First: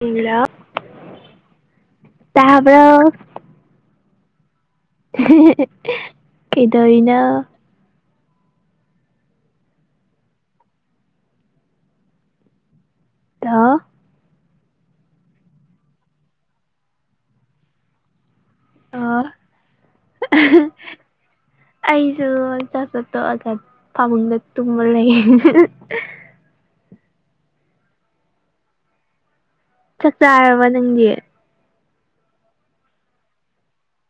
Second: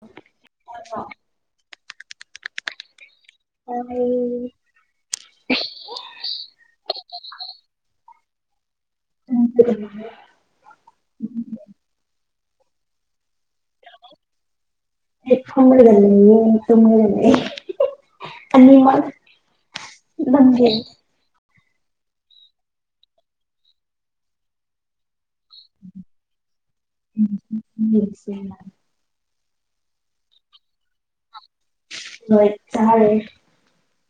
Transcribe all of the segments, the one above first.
Hello ꯇꯥꯕ꯭ꯔꯣ ꯇꯥꯌꯦ ꯀꯩꯗꯧꯔꯤꯅꯣ ꯎꯝ [inaudible] ꯇꯣ ꯑꯩ ꯐꯝꯂꯒ ꯂꯩꯌꯦ ꯇꯨꯝꯂꯒ ꯂꯩ ꯑꯅꯤꯃꯛ ꯑꯣ ꯅꯪꯗꯤ ꯑꯩꯁꯨ ꯆꯥꯥꯛ ꯆꯥ ꯇꯣꯛꯑꯒ ꯐꯥꯃꯨꯡꯗ ꯇꯨꯝꯃ ꯂꯩ [unintelligible] ꯆꯥꯛ ꯆꯥꯔꯕ ꯅꯪꯗꯤ ꯍꯣꯏ ꯆꯥꯔꯦ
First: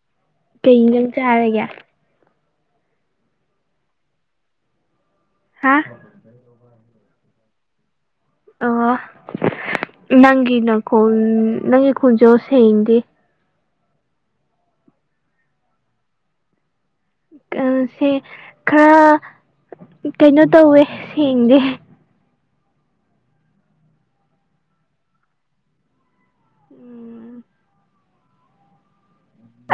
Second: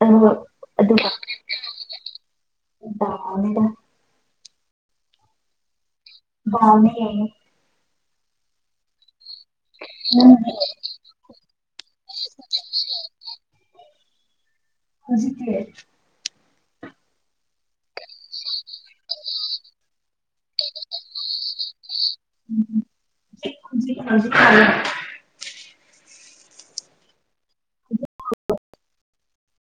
ꯑꯗꯨꯒ ꯀꯩꯟꯖꯥꯡ ꯑꯗꯨꯒ ꯆꯥꯔꯒꯦ ꯗꯥꯜꯅꯤꯗ ꯍꯥꯥ ꯗꯥꯜꯅꯦ ꯑꯣ ꯅꯪꯗꯤ ꯅꯪꯒꯤ ꯅꯈꯣꯟ ꯅꯪꯒꯤ ꯈꯣꯟꯖꯦꯜ ꯁꯦꯡꯗꯦ ꯍꯧꯖꯤꯛꯇꯤ ꯑ ꯁꯦ ꯈꯔ ꯀꯩꯅꯣ ꯇꯧꯋꯦ ꯁꯦꯡꯗꯦ [inaudible] ꯎꯝ [unintelligible]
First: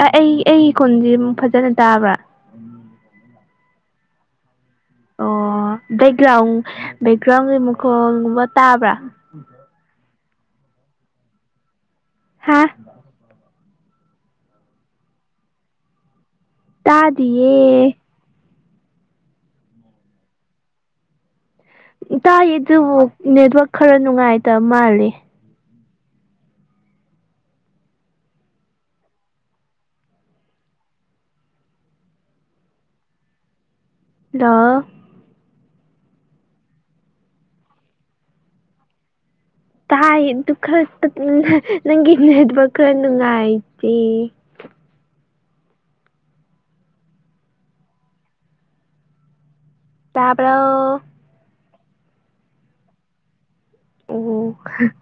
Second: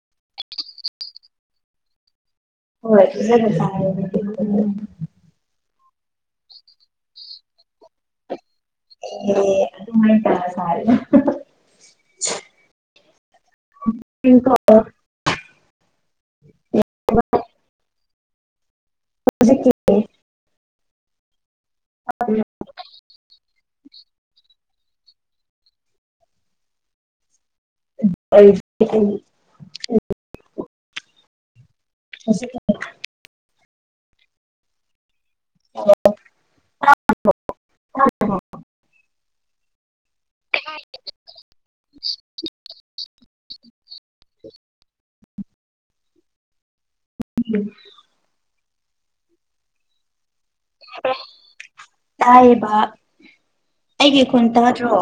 ꯑ ꯑꯩ ꯑꯩꯒꯤ ꯈꯣꯟꯁꯦ ꯑꯃꯨꯛ ꯐꯖꯅ ꯇꯥꯕ꯭ꯔꯥ ꯍꯣꯏ ꯐꯖꯅ ꯇꯥꯏꯑꯦ [inaudible] ꯑꯣ ꯕꯦꯛꯒ꯭ꯔꯥꯎꯟ ꯕꯦꯛꯒ꯭ꯔꯥꯎꯟꯒꯤ ꯃꯈꯣꯟꯒꯨꯝꯕ ꯇꯥꯕ꯭ꯔꯥ ꯑꯦ ꯑꯗꯨꯃꯥꯏ ꯇꯥꯔ ꯁꯥꯔꯦ ꯍꯥꯥ ꯏꯀꯣ [inaudible] ꯇꯥꯗꯤꯌꯦ ꯍꯧꯖꯤꯛꯀꯤ ꯇꯥꯏ ꯑꯗꯨꯕꯨ ꯅꯦꯠꯋꯛ ꯈꯔ ꯅꯨꯡꯉꯥꯏꯇꯕ ꯃꯥꯜꯂꯦ [inaudible] [inaudible] ꯂꯣ [inaudible] ꯇꯥꯏ ꯑꯗꯨ ꯈꯔ ꯇꯠꯂꯦ ꯅꯪꯒꯤ ꯅꯦꯠꯋꯥꯛ ꯈꯔ ꯅꯨꯡꯉꯥꯏꯇꯦ ꯎꯝ ꯇꯥꯕ꯭ꯔꯣ ꯇꯌꯦꯕ ꯑꯩꯒꯤ ꯈꯣꯟ ꯑꯣ ꯇꯥꯗ꯭ꯔꯣ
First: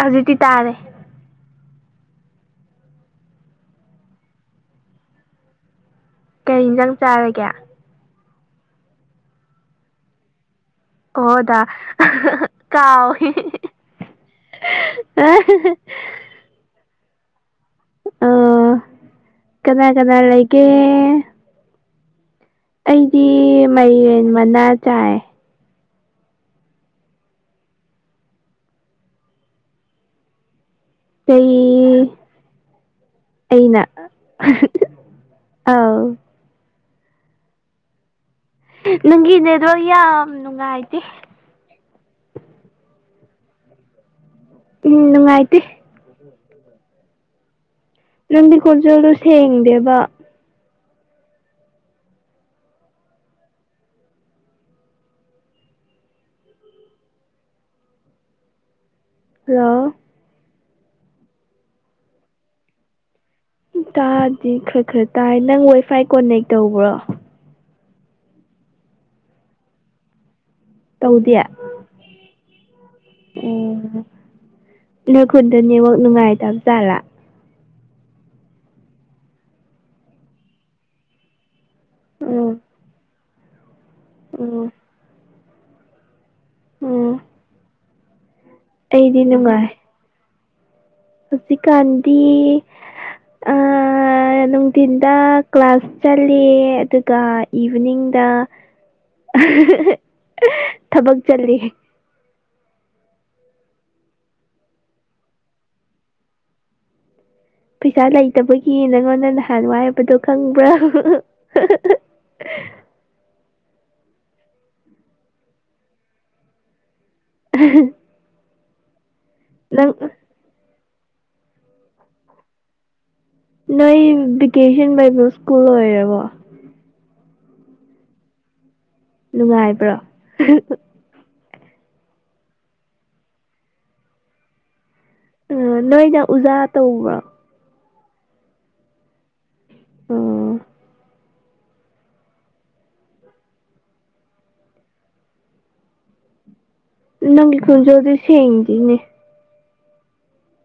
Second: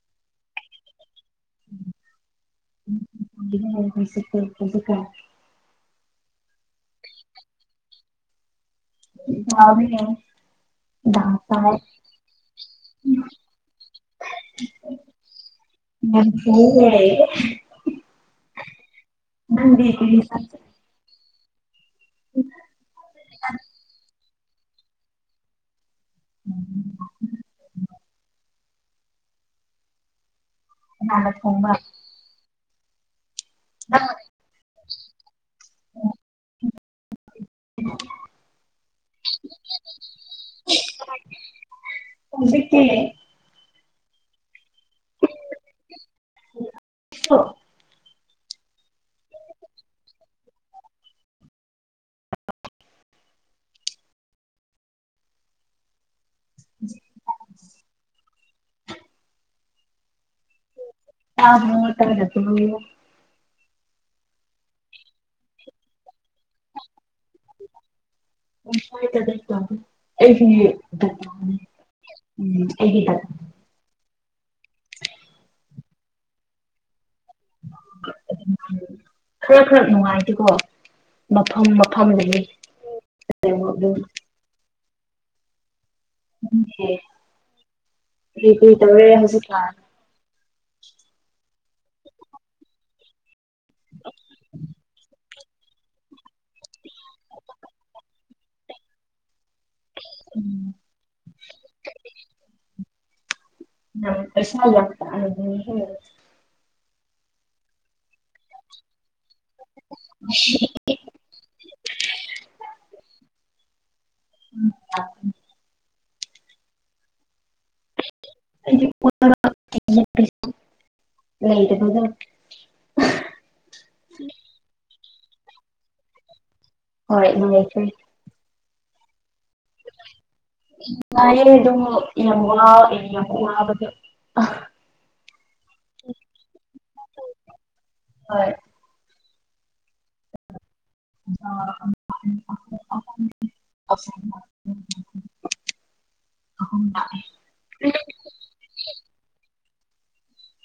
ꯍꯧꯖꯤꯛꯇꯤ ꯇꯥꯔꯦ [unintelligible] ꯀꯩ ꯏꯟꯖꯥꯡ ꯆꯥꯔꯒꯦ [unintelligible] ꯑꯣ ꯗꯥ ꯀꯥꯎꯋꯦ [unintelligible] ꯑ [unintelligible] ꯅꯪꯗꯤ ꯀꯅꯥ ꯀꯔꯤ ꯀꯅꯥ ꯏꯟꯁꯥꯡ ꯂꯩꯒꯦ [inaudible] ꯑꯩꯗꯤ ꯃꯥꯏꯔꯦꯟ ꯃꯅꯥ ꯆꯥꯏ [inaudible] ꯀꯅꯥꯅ ꯊꯣꯡꯕ ꯆꯩ ꯑꯩꯅ ꯅꯪꯅ ꯑꯧ [unintelligible] [inaudible] ꯅꯪꯒꯤ ꯅꯦꯠꯋꯥꯛ ꯌꯥꯝ ꯅꯨꯡꯉꯥꯏꯇꯦ ꯍꯧꯖꯤꯛꯇꯤ ꯎꯝ ꯅꯨꯡꯉꯥꯏꯇꯦ [unintelligible] ꯅꯪꯒꯤ ꯈꯣꯟꯖꯦꯜꯗꯣ ꯁꯦꯡꯗꯦꯕ [unintelligible] ꯍꯜꯂꯣ ꯇꯥꯕ꯭ꯔꯣ ꯇꯥꯗꯕ꯭ꯔꯣ ꯇꯥꯗꯤ ꯈꯔ ꯈꯔ ꯇꯥꯏ ꯅꯪ ꯋꯥꯏꯐꯥꯏ ꯀꯣꯟꯅꯦꯛ ꯇꯧꯕ꯭ꯔꯣ ꯋꯥꯏꯐꯥꯏ ꯀꯟꯅꯦꯛ ꯇꯧꯗꯦ ꯑꯩꯒꯤ ꯇꯧꯗꯦ ꯗꯗꯥꯅꯦ ꯎꯝ ꯑꯩꯒꯤ ꯗꯗꯥ ꯎꯝ ꯅꯣꯏ ꯈꯨꯟꯗ ꯅꯦꯠꯋꯥꯛ ꯅꯨꯡꯉꯥꯏꯇꯕ ꯖꯥꯠꯂꯥ ꯈꯔ ꯈꯔ ꯅꯨꯡꯉꯥꯏꯇꯦꯀꯣ ꯃꯐꯝ ꯃꯐꯝꯗꯒꯤ ꯎꯝ [unintelligible] ꯎꯝ [unintelligible] ꯎꯝ ꯀꯔꯤ ꯀꯔꯤ ꯇꯧꯔꯦ ꯑꯩꯗꯤ ꯅꯨꯡꯉꯥꯏ ꯍꯧꯖꯤꯛꯀꯥꯟ ꯍꯧꯖꯤꯛꯀꯥꯟꯗꯤ ꯑꯥ ꯅꯨꯡꯊꯤꯟꯗꯥ ꯀ꯭ꯂꯥꯁ ꯆꯜꯂꯤ ꯑꯗꯨꯒ ꯏꯚꯤꯅꯤꯡꯗ ꯎꯝ ꯊꯕꯛ ꯆꯠꯂꯤ ꯌꯥꯝ ꯄꯩꯁꯥ ꯌꯥꯝ ꯇꯥꯜꯂꯦꯍꯦ ꯄꯩꯁꯥ ꯂꯩꯇꯕꯒꯤ ꯅꯪꯉꯣꯟꯗ ꯅꯍꯥꯟ ꯋꯥꯏꯕꯗꯣ ꯈꯪꯕ꯭ꯔꯥ [unintelligible] [unintelligible] ꯅꯪ [unintelligible] ꯂꯩꯒꯅꯣꯗ ꯅꯣꯏ ꯚꯦꯀꯦꯁꯟ ꯕꯥꯏꯕꯣ ꯁ꯭ꯀꯨꯜ ꯂꯣꯏꯔꯕꯣ ꯍꯣꯏ ꯂꯣꯏꯈ꯭ꯔꯦ ꯅꯨꯡꯉꯥꯏꯕ꯭ꯔꯣ ꯅꯨꯡꯉꯥꯏꯌꯦ ꯑꯗꯨꯝ ꯌꯥꯝ ꯋꯥ ꯌꯥꯝ ꯋꯥꯕꯗ ꯑ ꯅꯣꯏꯅ ꯎꯖꯥ ꯇꯧꯕ꯭ꯔꯣ ꯍꯣꯏ ꯎꯝ ꯑ [unintelligible] ꯑꯁ [unintelligible] ꯅꯪꯒꯤ ꯈꯨꯟꯖꯦꯜꯗꯣ ꯁꯦꯡꯗꯤꯅꯦ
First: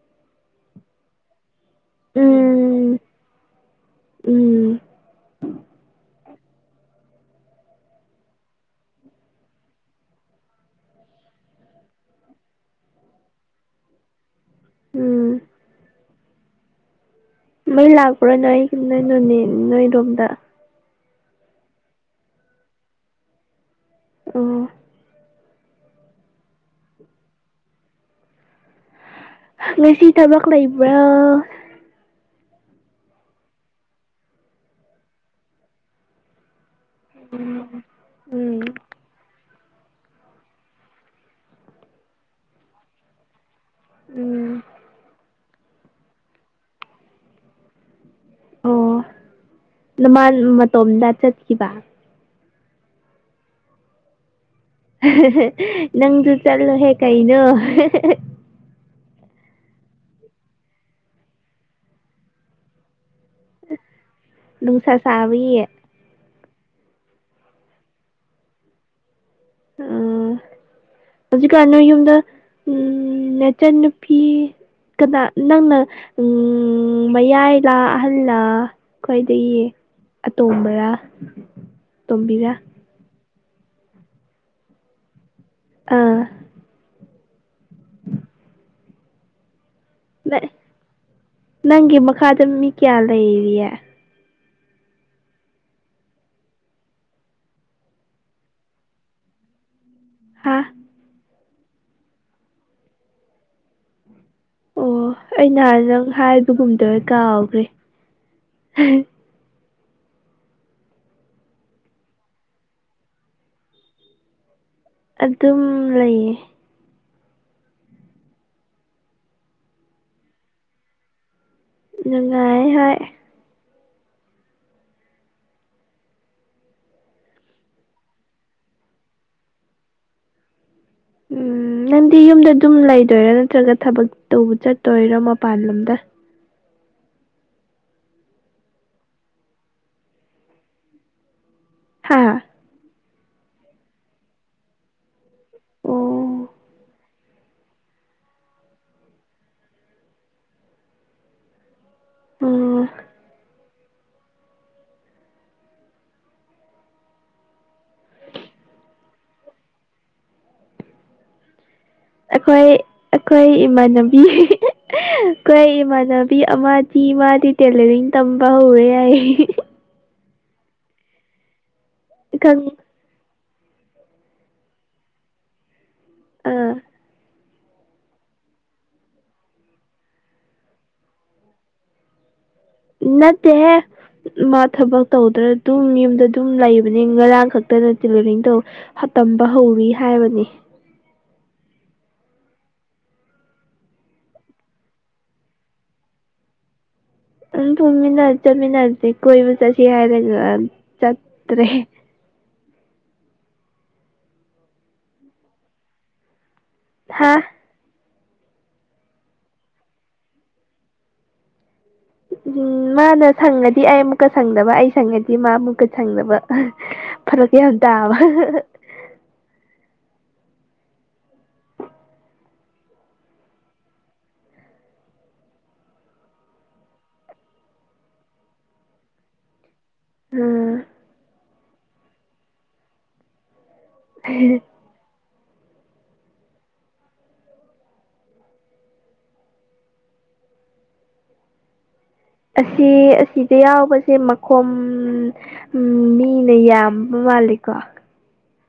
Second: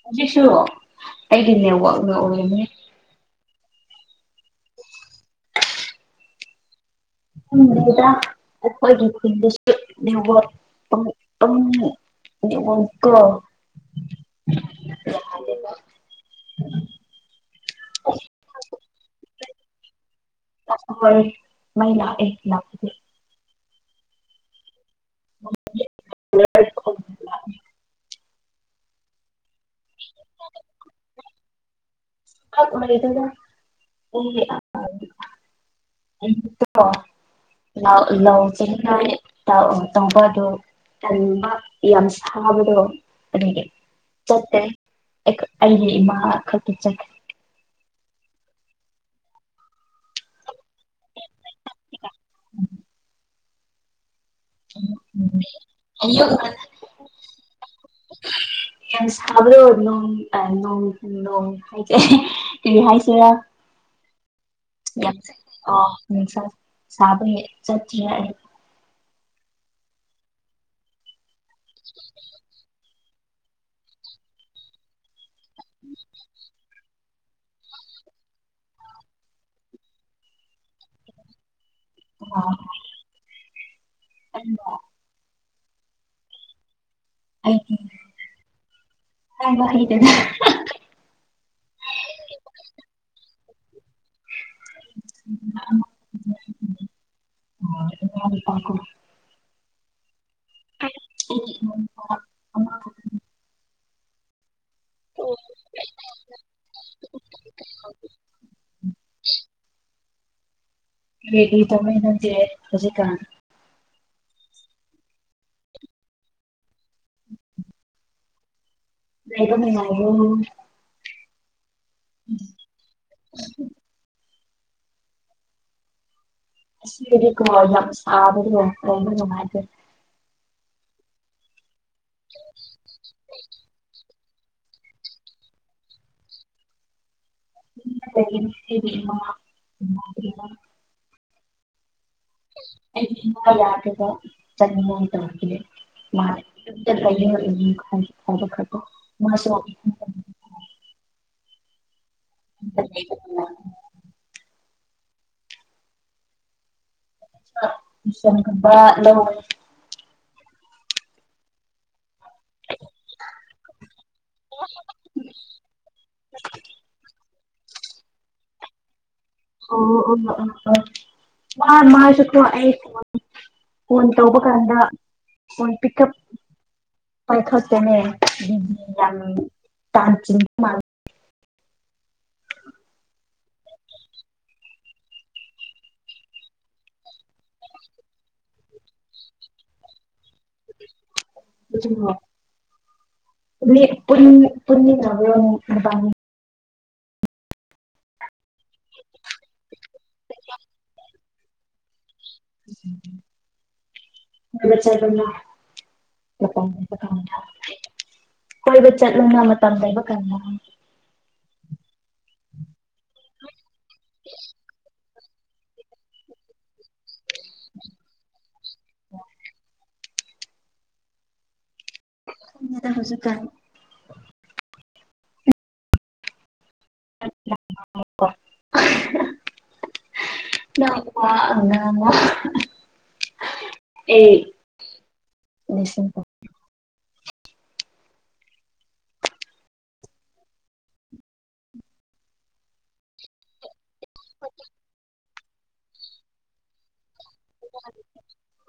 ꯍꯧꯖꯤꯛꯁꯨ ꯑꯩꯒꯤ ꯅꯦꯠꯋꯥꯛꯅ ꯑꯣꯏꯔꯝꯅꯤ ꯎꯨꯝ ꯈꯪꯗꯦꯗ ꯑꯩꯈꯣꯏꯒꯤ ꯈꯨꯟꯗꯁꯨ ꯅꯦꯠꯋꯥꯛ [unintelligible] [unintelligible] ꯇꯣ [inaudible] ꯎꯝ [inaudible] ꯃꯩ ꯂꯥꯛꯄ꯭ꯔꯣ ꯅꯣꯏ ꯅꯣꯏ ꯅꯣꯅꯦ ꯅꯣꯏꯔꯣꯝꯗ [unintelligible] ꯃꯩ ꯂꯥꯛꯑꯦ ꯂꯥꯛꯄꯨꯗꯤ ꯎꯨꯝ [unintelligible] ꯉꯁꯤ ꯊꯕꯛ ꯂꯩꯕ꯭ꯔꯣ ꯊꯛ ꯂꯩꯇꯦꯗ [unintelligible] [unintelligible] ꯇꯥꯎ ꯎꯝ ꯑꯥ ꯇꯧꯕꯗꯣ ꯇꯟꯕ ꯌꯥꯝ ꯁꯥꯕꯗꯣ ꯑꯗꯨꯒꯤ ꯆꯠꯇꯦ ꯎꯝ ꯑꯩꯈ ꯑꯩꯒꯤ ꯏꯃꯥ ꯈꯛꯇ ꯆꯠꯈ꯭ꯔꯦ ꯑꯣ ꯅꯃꯥ ꯃꯇꯣꯝꯗ ꯆꯠꯈꯤꯕ ꯍꯥ ꯍꯥ ꯑꯌꯨꯛ ꯅꯪꯁꯨ ꯉꯟꯅ ꯆꯠꯂꯨꯍꯦ ꯀꯩꯅꯣ ꯌꯥꯝ ꯁꯥꯕ꯭ꯔꯣ ꯅꯣꯡ ꯇꯥ [unintelligible] ꯅꯣꯡ ꯍꯥꯏ [unintelligible] ꯀꯔꯤ ꯍꯥꯏꯁꯤꯔꯥ ꯅꯨꯡꯁꯥ ꯌꯥꯝ ꯁꯥꯕꯒꯤ ꯑꯥ ꯅꯨꯡꯁꯥ ꯁꯥꯕꯒꯤ ꯆꯠꯇꯔꯦ ꯑꯩ ꯎꯝ ꯍꯧꯖꯤꯛꯀꯥꯟ ꯅꯣꯏꯌꯨꯝꯗ ꯎꯝ ꯅꯦꯆꯟ ꯅꯨꯞ ꯀꯅꯥ ꯅꯪꯅ ꯎꯨ ꯎꯨ ꯃꯌꯥꯏꯂꯥ ꯑꯍꯜꯂ ꯈ꯭ꯋꯥꯏꯗꯒꯤ ꯑꯇꯣꯝꯕꯔꯥ ꯇꯣꯝꯕꯤꯔꯥ ꯑꯣ [unintelligible] ꯑꯥ ꯑꯩꯒꯤ ꯍꯥꯏꯕ ꯍꯩꯗꯦꯗ ꯅꯥ ꯅꯪꯒꯤ ꯃꯈꯥꯗ ꯃꯤ ꯀꯌꯥ ꯂꯩꯔꯤꯌꯦ [unintelligible] ꯍꯥ [unintelligible] ꯑꯃꯈꯛ ꯑꯣ ꯑꯩ ꯅꯍꯥꯟ ꯅꯪ ꯍꯥꯏꯕꯒꯨꯝ ꯇꯧꯏ ꯀꯥꯎꯒ꯭ꯔꯦ ꯍꯥ ꯍꯥ ꯀꯔꯤ ꯀꯔꯤ ꯇꯧꯏ ꯅꯪꯗꯤ ꯍꯧꯖꯤꯛꯀꯥꯟ ꯑꯗꯨꯝ ꯂꯩꯌꯦ [inaudible] ꯂꯩꯕ ꯅꯨꯡꯉꯥꯏꯕ꯭ꯔꯣ ꯅꯨꯡꯉꯥꯏ ꯍꯣꯏ [unintelligible] ꯁꯕꯗꯣ ꯂꯩꯕ ꯅꯨꯡꯉꯥꯏꯇꯦ ꯎꯝ ꯅꯪꯗꯤ ꯌꯨꯝꯗ ꯑꯗꯨꯝ ꯂꯩꯗꯣꯏꯔꯥ ꯅꯠꯇ꯭ꯔꯒ ꯊꯕꯛ ꯇꯧꯕ ꯆꯠꯇꯣꯏꯔ ꯃꯄꯥꯟ ꯂꯝꯗ [unintelligible] ꯍꯥꯥ ꯑꯩꯒꯤ ꯏꯃꯥ ꯌꯥꯗꯕ ꯆꯠꯅꯤꯡꯉꯥꯏ ꯇꯧꯕꯤꯅꯦ ꯑꯣ ꯋꯥꯏ ꯑꯗꯨꯝ ꯆꯠꯄꯩꯅꯦ ꯎꯝ ꯈꯥꯏ ꯊꯥꯗꫭꯛꯈ꯭ꯔꯦꯀꫭ ꯃꯥꯁꯨ [unintelligible] ꯎꯝ ꯌꯨꯝꯗ ꯂꯩꯕ ꯎ-ꯋꯥꯅꯦ ꯆꯥꯛ [unintelligible] ꯂꯧꯕꯅꯦ ꯑꯩꯈꯣꯏ ꯑꯩꯈꯣꯏ ꯏꯃꯥꯟꯅꯕꯤ ꯑꯩꯈꯣꯏ ꯏꯃꯥꯟꯅꯕꯤ ꯑꯃꯗꯤ ꯃꯥꯗꯤ ꯇꯦꯂꯔꯤꯡ ꯇꯝꯕ ꯍꯧꯔꯦ ꯌꯥꯏ ꯑꯣ ꯑꯣ ꯑꯣ ꯑꯣ ꯃꯥ ꯃꯥꯁꯨ ꯊ ꯈꯪ ꯑꯩ ꯐꯣꯟ ꯇꯧꯕ ꯀꯥꯟꯗ ꯐꯣꯟ ꯄꯤꯛ ꯑꯞ ꯑꯥ ꯄꯥꯏꯈꯠꯇꯦꯅꯦ ꯕꯤꯖꯤ ꯌꯥꯝ ꯇꯥꯟ ꯆꯤꯡ ꯕ ꯃꯥꯜ ꯅꯠꯇꯦꯍꯦ ꯃꯥ ꯊꯕꯛ ꯇꯧꯗ꯭ꯔꯥ ꯑꯗꯨꯝ ꯌꯨꯝꯗ ꯑꯗꯨꯝ ꯂꯩꯕꯅꯦ ꯉꯔꯥꯡ ꯈꯛꯇꯅ ꯇꯦꯂꯔꯤꯡ ꯇꯧ ꯍꯥ ꯇꯝꯕ ꯍꯧꯔꯤ ꯍꯥꯏꯕꯅꯤ ꯂꯨꯏꯁꯤꯟꯈꯨꯋꯦ ꯔꯤꯠ ꯄꯨꯜꯂꯦ ꯄꯨꯃꯤꯟꯅꯕ꯭ꯔꫭ ꯑꯃꯨꯛ ꯅꯕꯥꯅꯤ ꯑꯗꯨꯝ ꯊꫭꯡꯃꯤꯟꯅꯁꯤ ꯆꯠꯃꯤꯟꯅꯁꯤ ꯀꯣꯏꯕ ꯆꯠꯁꯤ ꯍꯥꯏꯔꯒ ꯆꯠꯇ꯭ꯔꯦ [unintelligible] ꯔꯦꯠ ꯁ꯭ꯔꯠ ꯀꯔꯤꯅꯥ [unintelligible] ꯍꯥ [unintelligible] ꯀꯣꯏꯕ ꯆꯠꯂꯨꯅ ꯃꯇꯝ ꯂꯩꯕ ꯀꯟ ꯑꯃ ꯎꯝ ꯃꯥꯅ ꯁꯪꯉꯗꯤ ꯑꯩ ꯑꯃꯨꯛꯀ ꯁꯪꯗꯕ ꯑꯩ ꯁꯪꯉꯗꯤ ꯃꯥ ꯑꯃꯨꯛ ꯀ ꯁꯪꯗꯕ ꯐꯔꯛꯇꯤ ꯌꯥꯝ ꯇꯥꯕ [inaudible] ꯈꯪꯗꯦꯗ ꯍꯧꯖꯤꯛ ꯀꯟ [unintelligible] ꯎꯝ꯫ ꯅꯪ ꯋꯥ ꯑꯃ ꯉꯥꯡꯕ ꯑꯩ ꯅꯤꯡꯁꯤꯡ ꯄꯥꯎ ꯑꯁꯤ ꯑꯁꯤꯗ ꯌꯥꯎꯕꯁꯦ ꯃꯈꯣꯝ ꯎꯝ ꯃꯤꯅ ꯌꯥꯝꯕ ꯃꯥꯜꯂꯦꯀꯣ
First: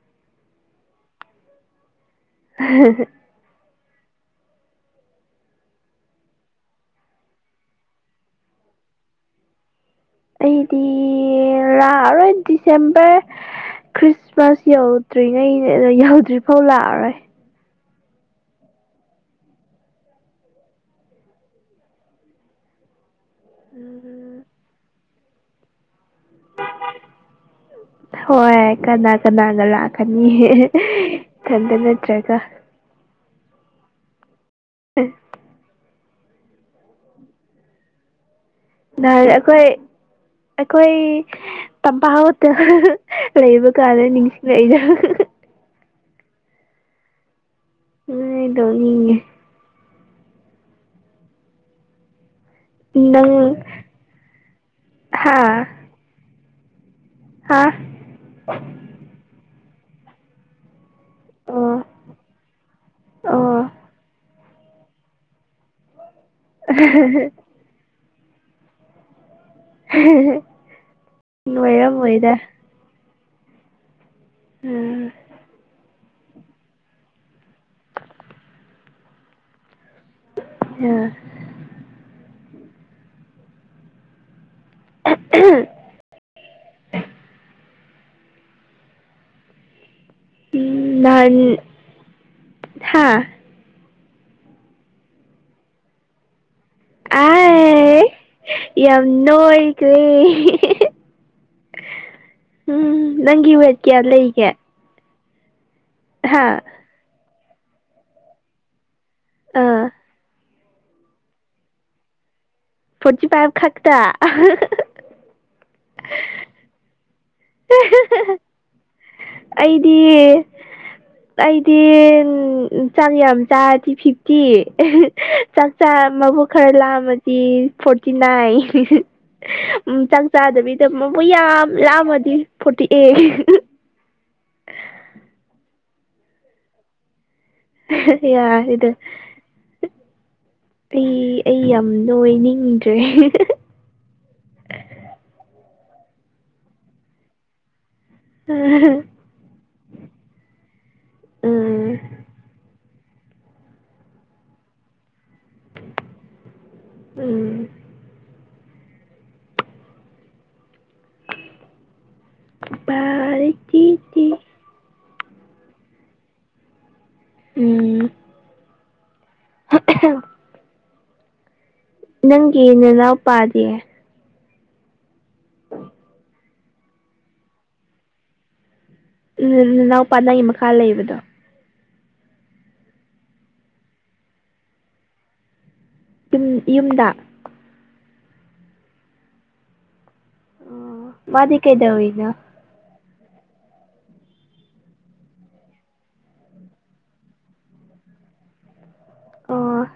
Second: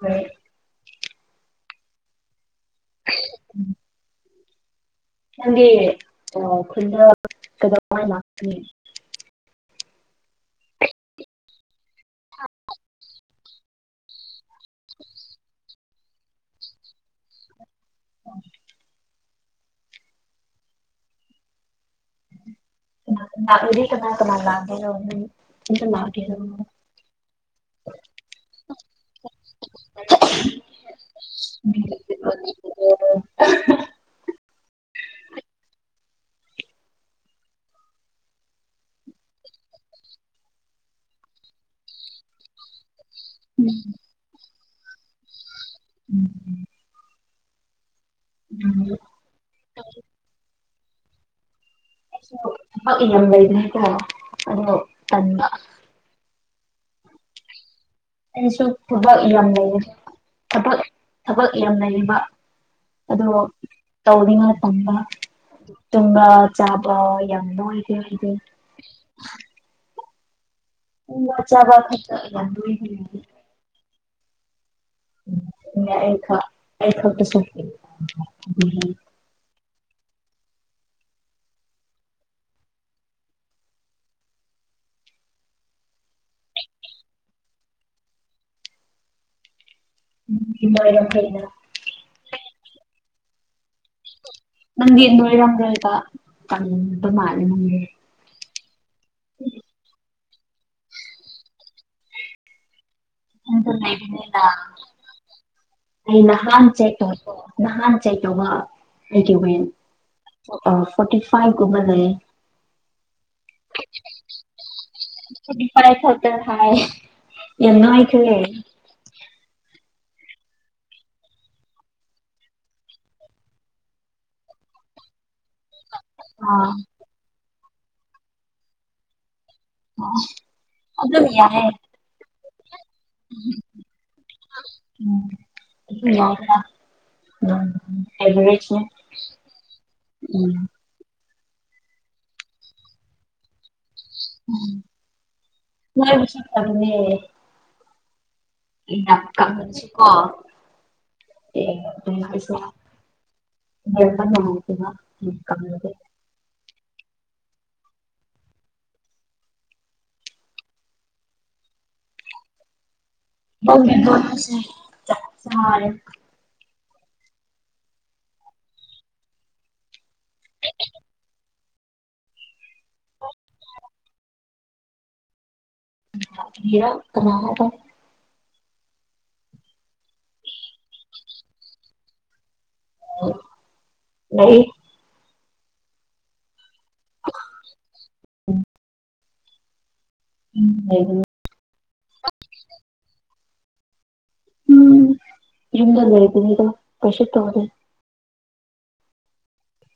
ꯃꯥꯅꯩ [inaudible] ꯎꯝ꯫ ꯅꯪꯗꯤ ꯑꯥ ꯈꯨꯟꯗ ꯀꯩꯗꯧꯉꯩ ꯂꯥꯛꯀꯅꯤ ꯑꯩꯗꯤ ꯂꯥꯛꯑꯔꯣꯏ ꯗꯤꯁꯦꯝꯕꯔ ꯈ꯭ꯔꯤꯁꯃꯥꯁ ꯌꯧꯗ꯭ꯔꯤꯉꯩꯅꯦ ꯑꯗꫭ ꯌꯧꯗ꯭ꯔꯤꯐꯥꯎ ꯂꯥꯛꯑꯔꯣꯏ ꯎꯝ꯫ ꯀꯅꯥ ꯀꯅꯥ ꯇꯧꯗꯤ ꯀꯅꯥ ꯀꯅꯥ ꯎꯝ ꯂꯥꯟꯗꯨꯏꯔꫭ [unintelligible] [inaudible] ꯍꯣꯏ ꯀꯅꯥ ꯀꯅꯥꯒ ꯂꯥꯛꯀꯅꯤ ꯏ-ꯊꯟꯇ ꯅꯠꯇ꯭ꯔꯥꯒ ꯑꯩꯁꯨ [inaudible] ꯑꯦ ꯅꯍꯥꯟ ꯑꯩꯈꯣꯏ ꯑꯩꯈꯣꯏ ꯇꯝꯄꯥꯛ ꯍꯣꯇꯦꯜ ꯂꯩꯕ ꯀꯥꯟꯗ ꯅꯤꯡꯁꯤꯡꯔꯛꯏꯗꯥ ꯎꯝ꯫ ꯑꯩ ꯗꫭꯛꯅꯤꯡꯉꯦ ꯅꯪ ꯍꯥꯥ [inaudible] ꯍꯥꯥ꯫ ꯑꯩꯁꯨ ꯊꯕꯛ ꯌꯥꯝ ꯂꯩꯑꯦ ꯊꯕꯛ ꯊꯕꯛ ꯑꯣ ꯌꯥꯝ ꯂꯩꯕ ꯑꯗꫭ ꯑꯣ ꯇꯧꯅꯤꯡꯉꯩ ꯊꯝꯕ꯫ ꯇꯨꯡꯒ ꯆꯥꯕ ꯌꯥꯝꯅꯣꯏꯔꯦ ꯑꯩꯗꯤ꯫ [unintelligible] ꯇꯨꯝ ꯆꯥꯕ ꯅꯣꯏꯔꯝꯃꯣꯏꯗ [inaudible] ꯎꯝ [inaudible] [unintelligible] [unintelligible] ꯎꯝ ꯅꯍꯥꯟ ꯅꯣꯏꯔꯝꯈꯩꯅ ꯊꯥ꯫ ꯅꯪꯗꯤ ꯅꫭꯏꯔꯝꯔꫭꯏꯕ ꯀꯪꯕ ꯃꯥꯜꯂꯦ꯫ ꯑꯥꯏ ꯌꯥꯝ ꯅꯣꯏꯈ꯭ꯔꯦ [unintelligible] ꯎꯝ ꯅꯪꯒꯤ ꯏꯊꯟꯇ ꯋꯦꯠ ꯀꯌꯥ ꯂꯩꯕꯅꯤꯅ ꯂꯩꯒꯦ꯫ ꯑꯩ ꯍꯥ ꯅꯍꯥꯟ ꯆꯦꯛ ꯇꯧꯕ ꯅꯍꯥꯟ ꯆꯦꯛ ꯇꯧꯕ ꯑꯩꯒꯤ ꯋꯦꯠ ꯑꯥ ꯑ ꯐꯣꯔꯇꯤ ꯐꯥꯏꯚꯒꯨꯝꯕ ꯂꯩꯌꯦ꯫ ꯐꯣꯔꯇꯤ ꯐꯥꯏꯚ ꯈꯛꯇꯥꯥ [unintelligible] [inaudible] ꯑꯩꯗꯤ ꯑꯩꯗꯤ ꯆꯥꯛ ꯌꯥꯝ ꯆꯥꯔꯗꯤ ꯐꯤꯐꯇꯤ [unintelligible] ꯆꯥꯛꯆꯥꯥ ꯃꯕꯨꯛ ꯑꯥ ꯈꯔ ꯂꯥꯝꯃꯗꯤ ꯐꯣꯔꯇꯤ ꯅꯥꯏꯟ [unintelligible] ꯎꯝ ꯑꯥ ꯆꯥꯛ ꯆꯥꯗꯕꯤꯗ ꯃꯕꯨ ꯑꯗꯨꯝ ꯌꯥꯝ ꯌꯥꯏꯌꯦ ꯂꯥꯝꯃꯗꯤ ꯐꯣꯔꯇꯤ ꯑꯦ [unintelligible] [inaudible] ꯌꯥꯔꯦꯗ [inaudible] ꯑꯩ ꯑꯩ ꯌꯥꯝ ꯅꯣꯏꯅꯤꯡꯗ꯭ꯔꯦ [unintelligible] [inaudible] ꯎꯝ [inaudible] [inaudible] ꯎꯝ ꯕꯥꯔꯤ [inaudible] ꯎꯝ [unintelligible] ꯅꯪꯒꯤ ꯅꯅꯥꯎꯄꯥꯗꯤ꯫ [inaudible] [inaudible] ꯎ ꯅꯅꯥꯎꯄꯥ ꯅꯪꯒꯤ ꯃꯈꯥ ꯂꯩꯕꯗꯣ꯫ ꯑꫭ ꯂꯩ꯫ ꯌꯨꯝ ꯌꯨꯝꯗꯥ꯫ [unintelligible] [inaudible] ꯃꯗꯤ ꯀꯩꯗꯧꯔꯤꯅꫭ꯫ ꯎꯝ ꯌꯨꯝꯗ ꯂꯩꯕꯅꯦꯗ ꯀꯩꯁꯨ ꯇꯧꯗꯦ꯫ ꯑꯣ꯫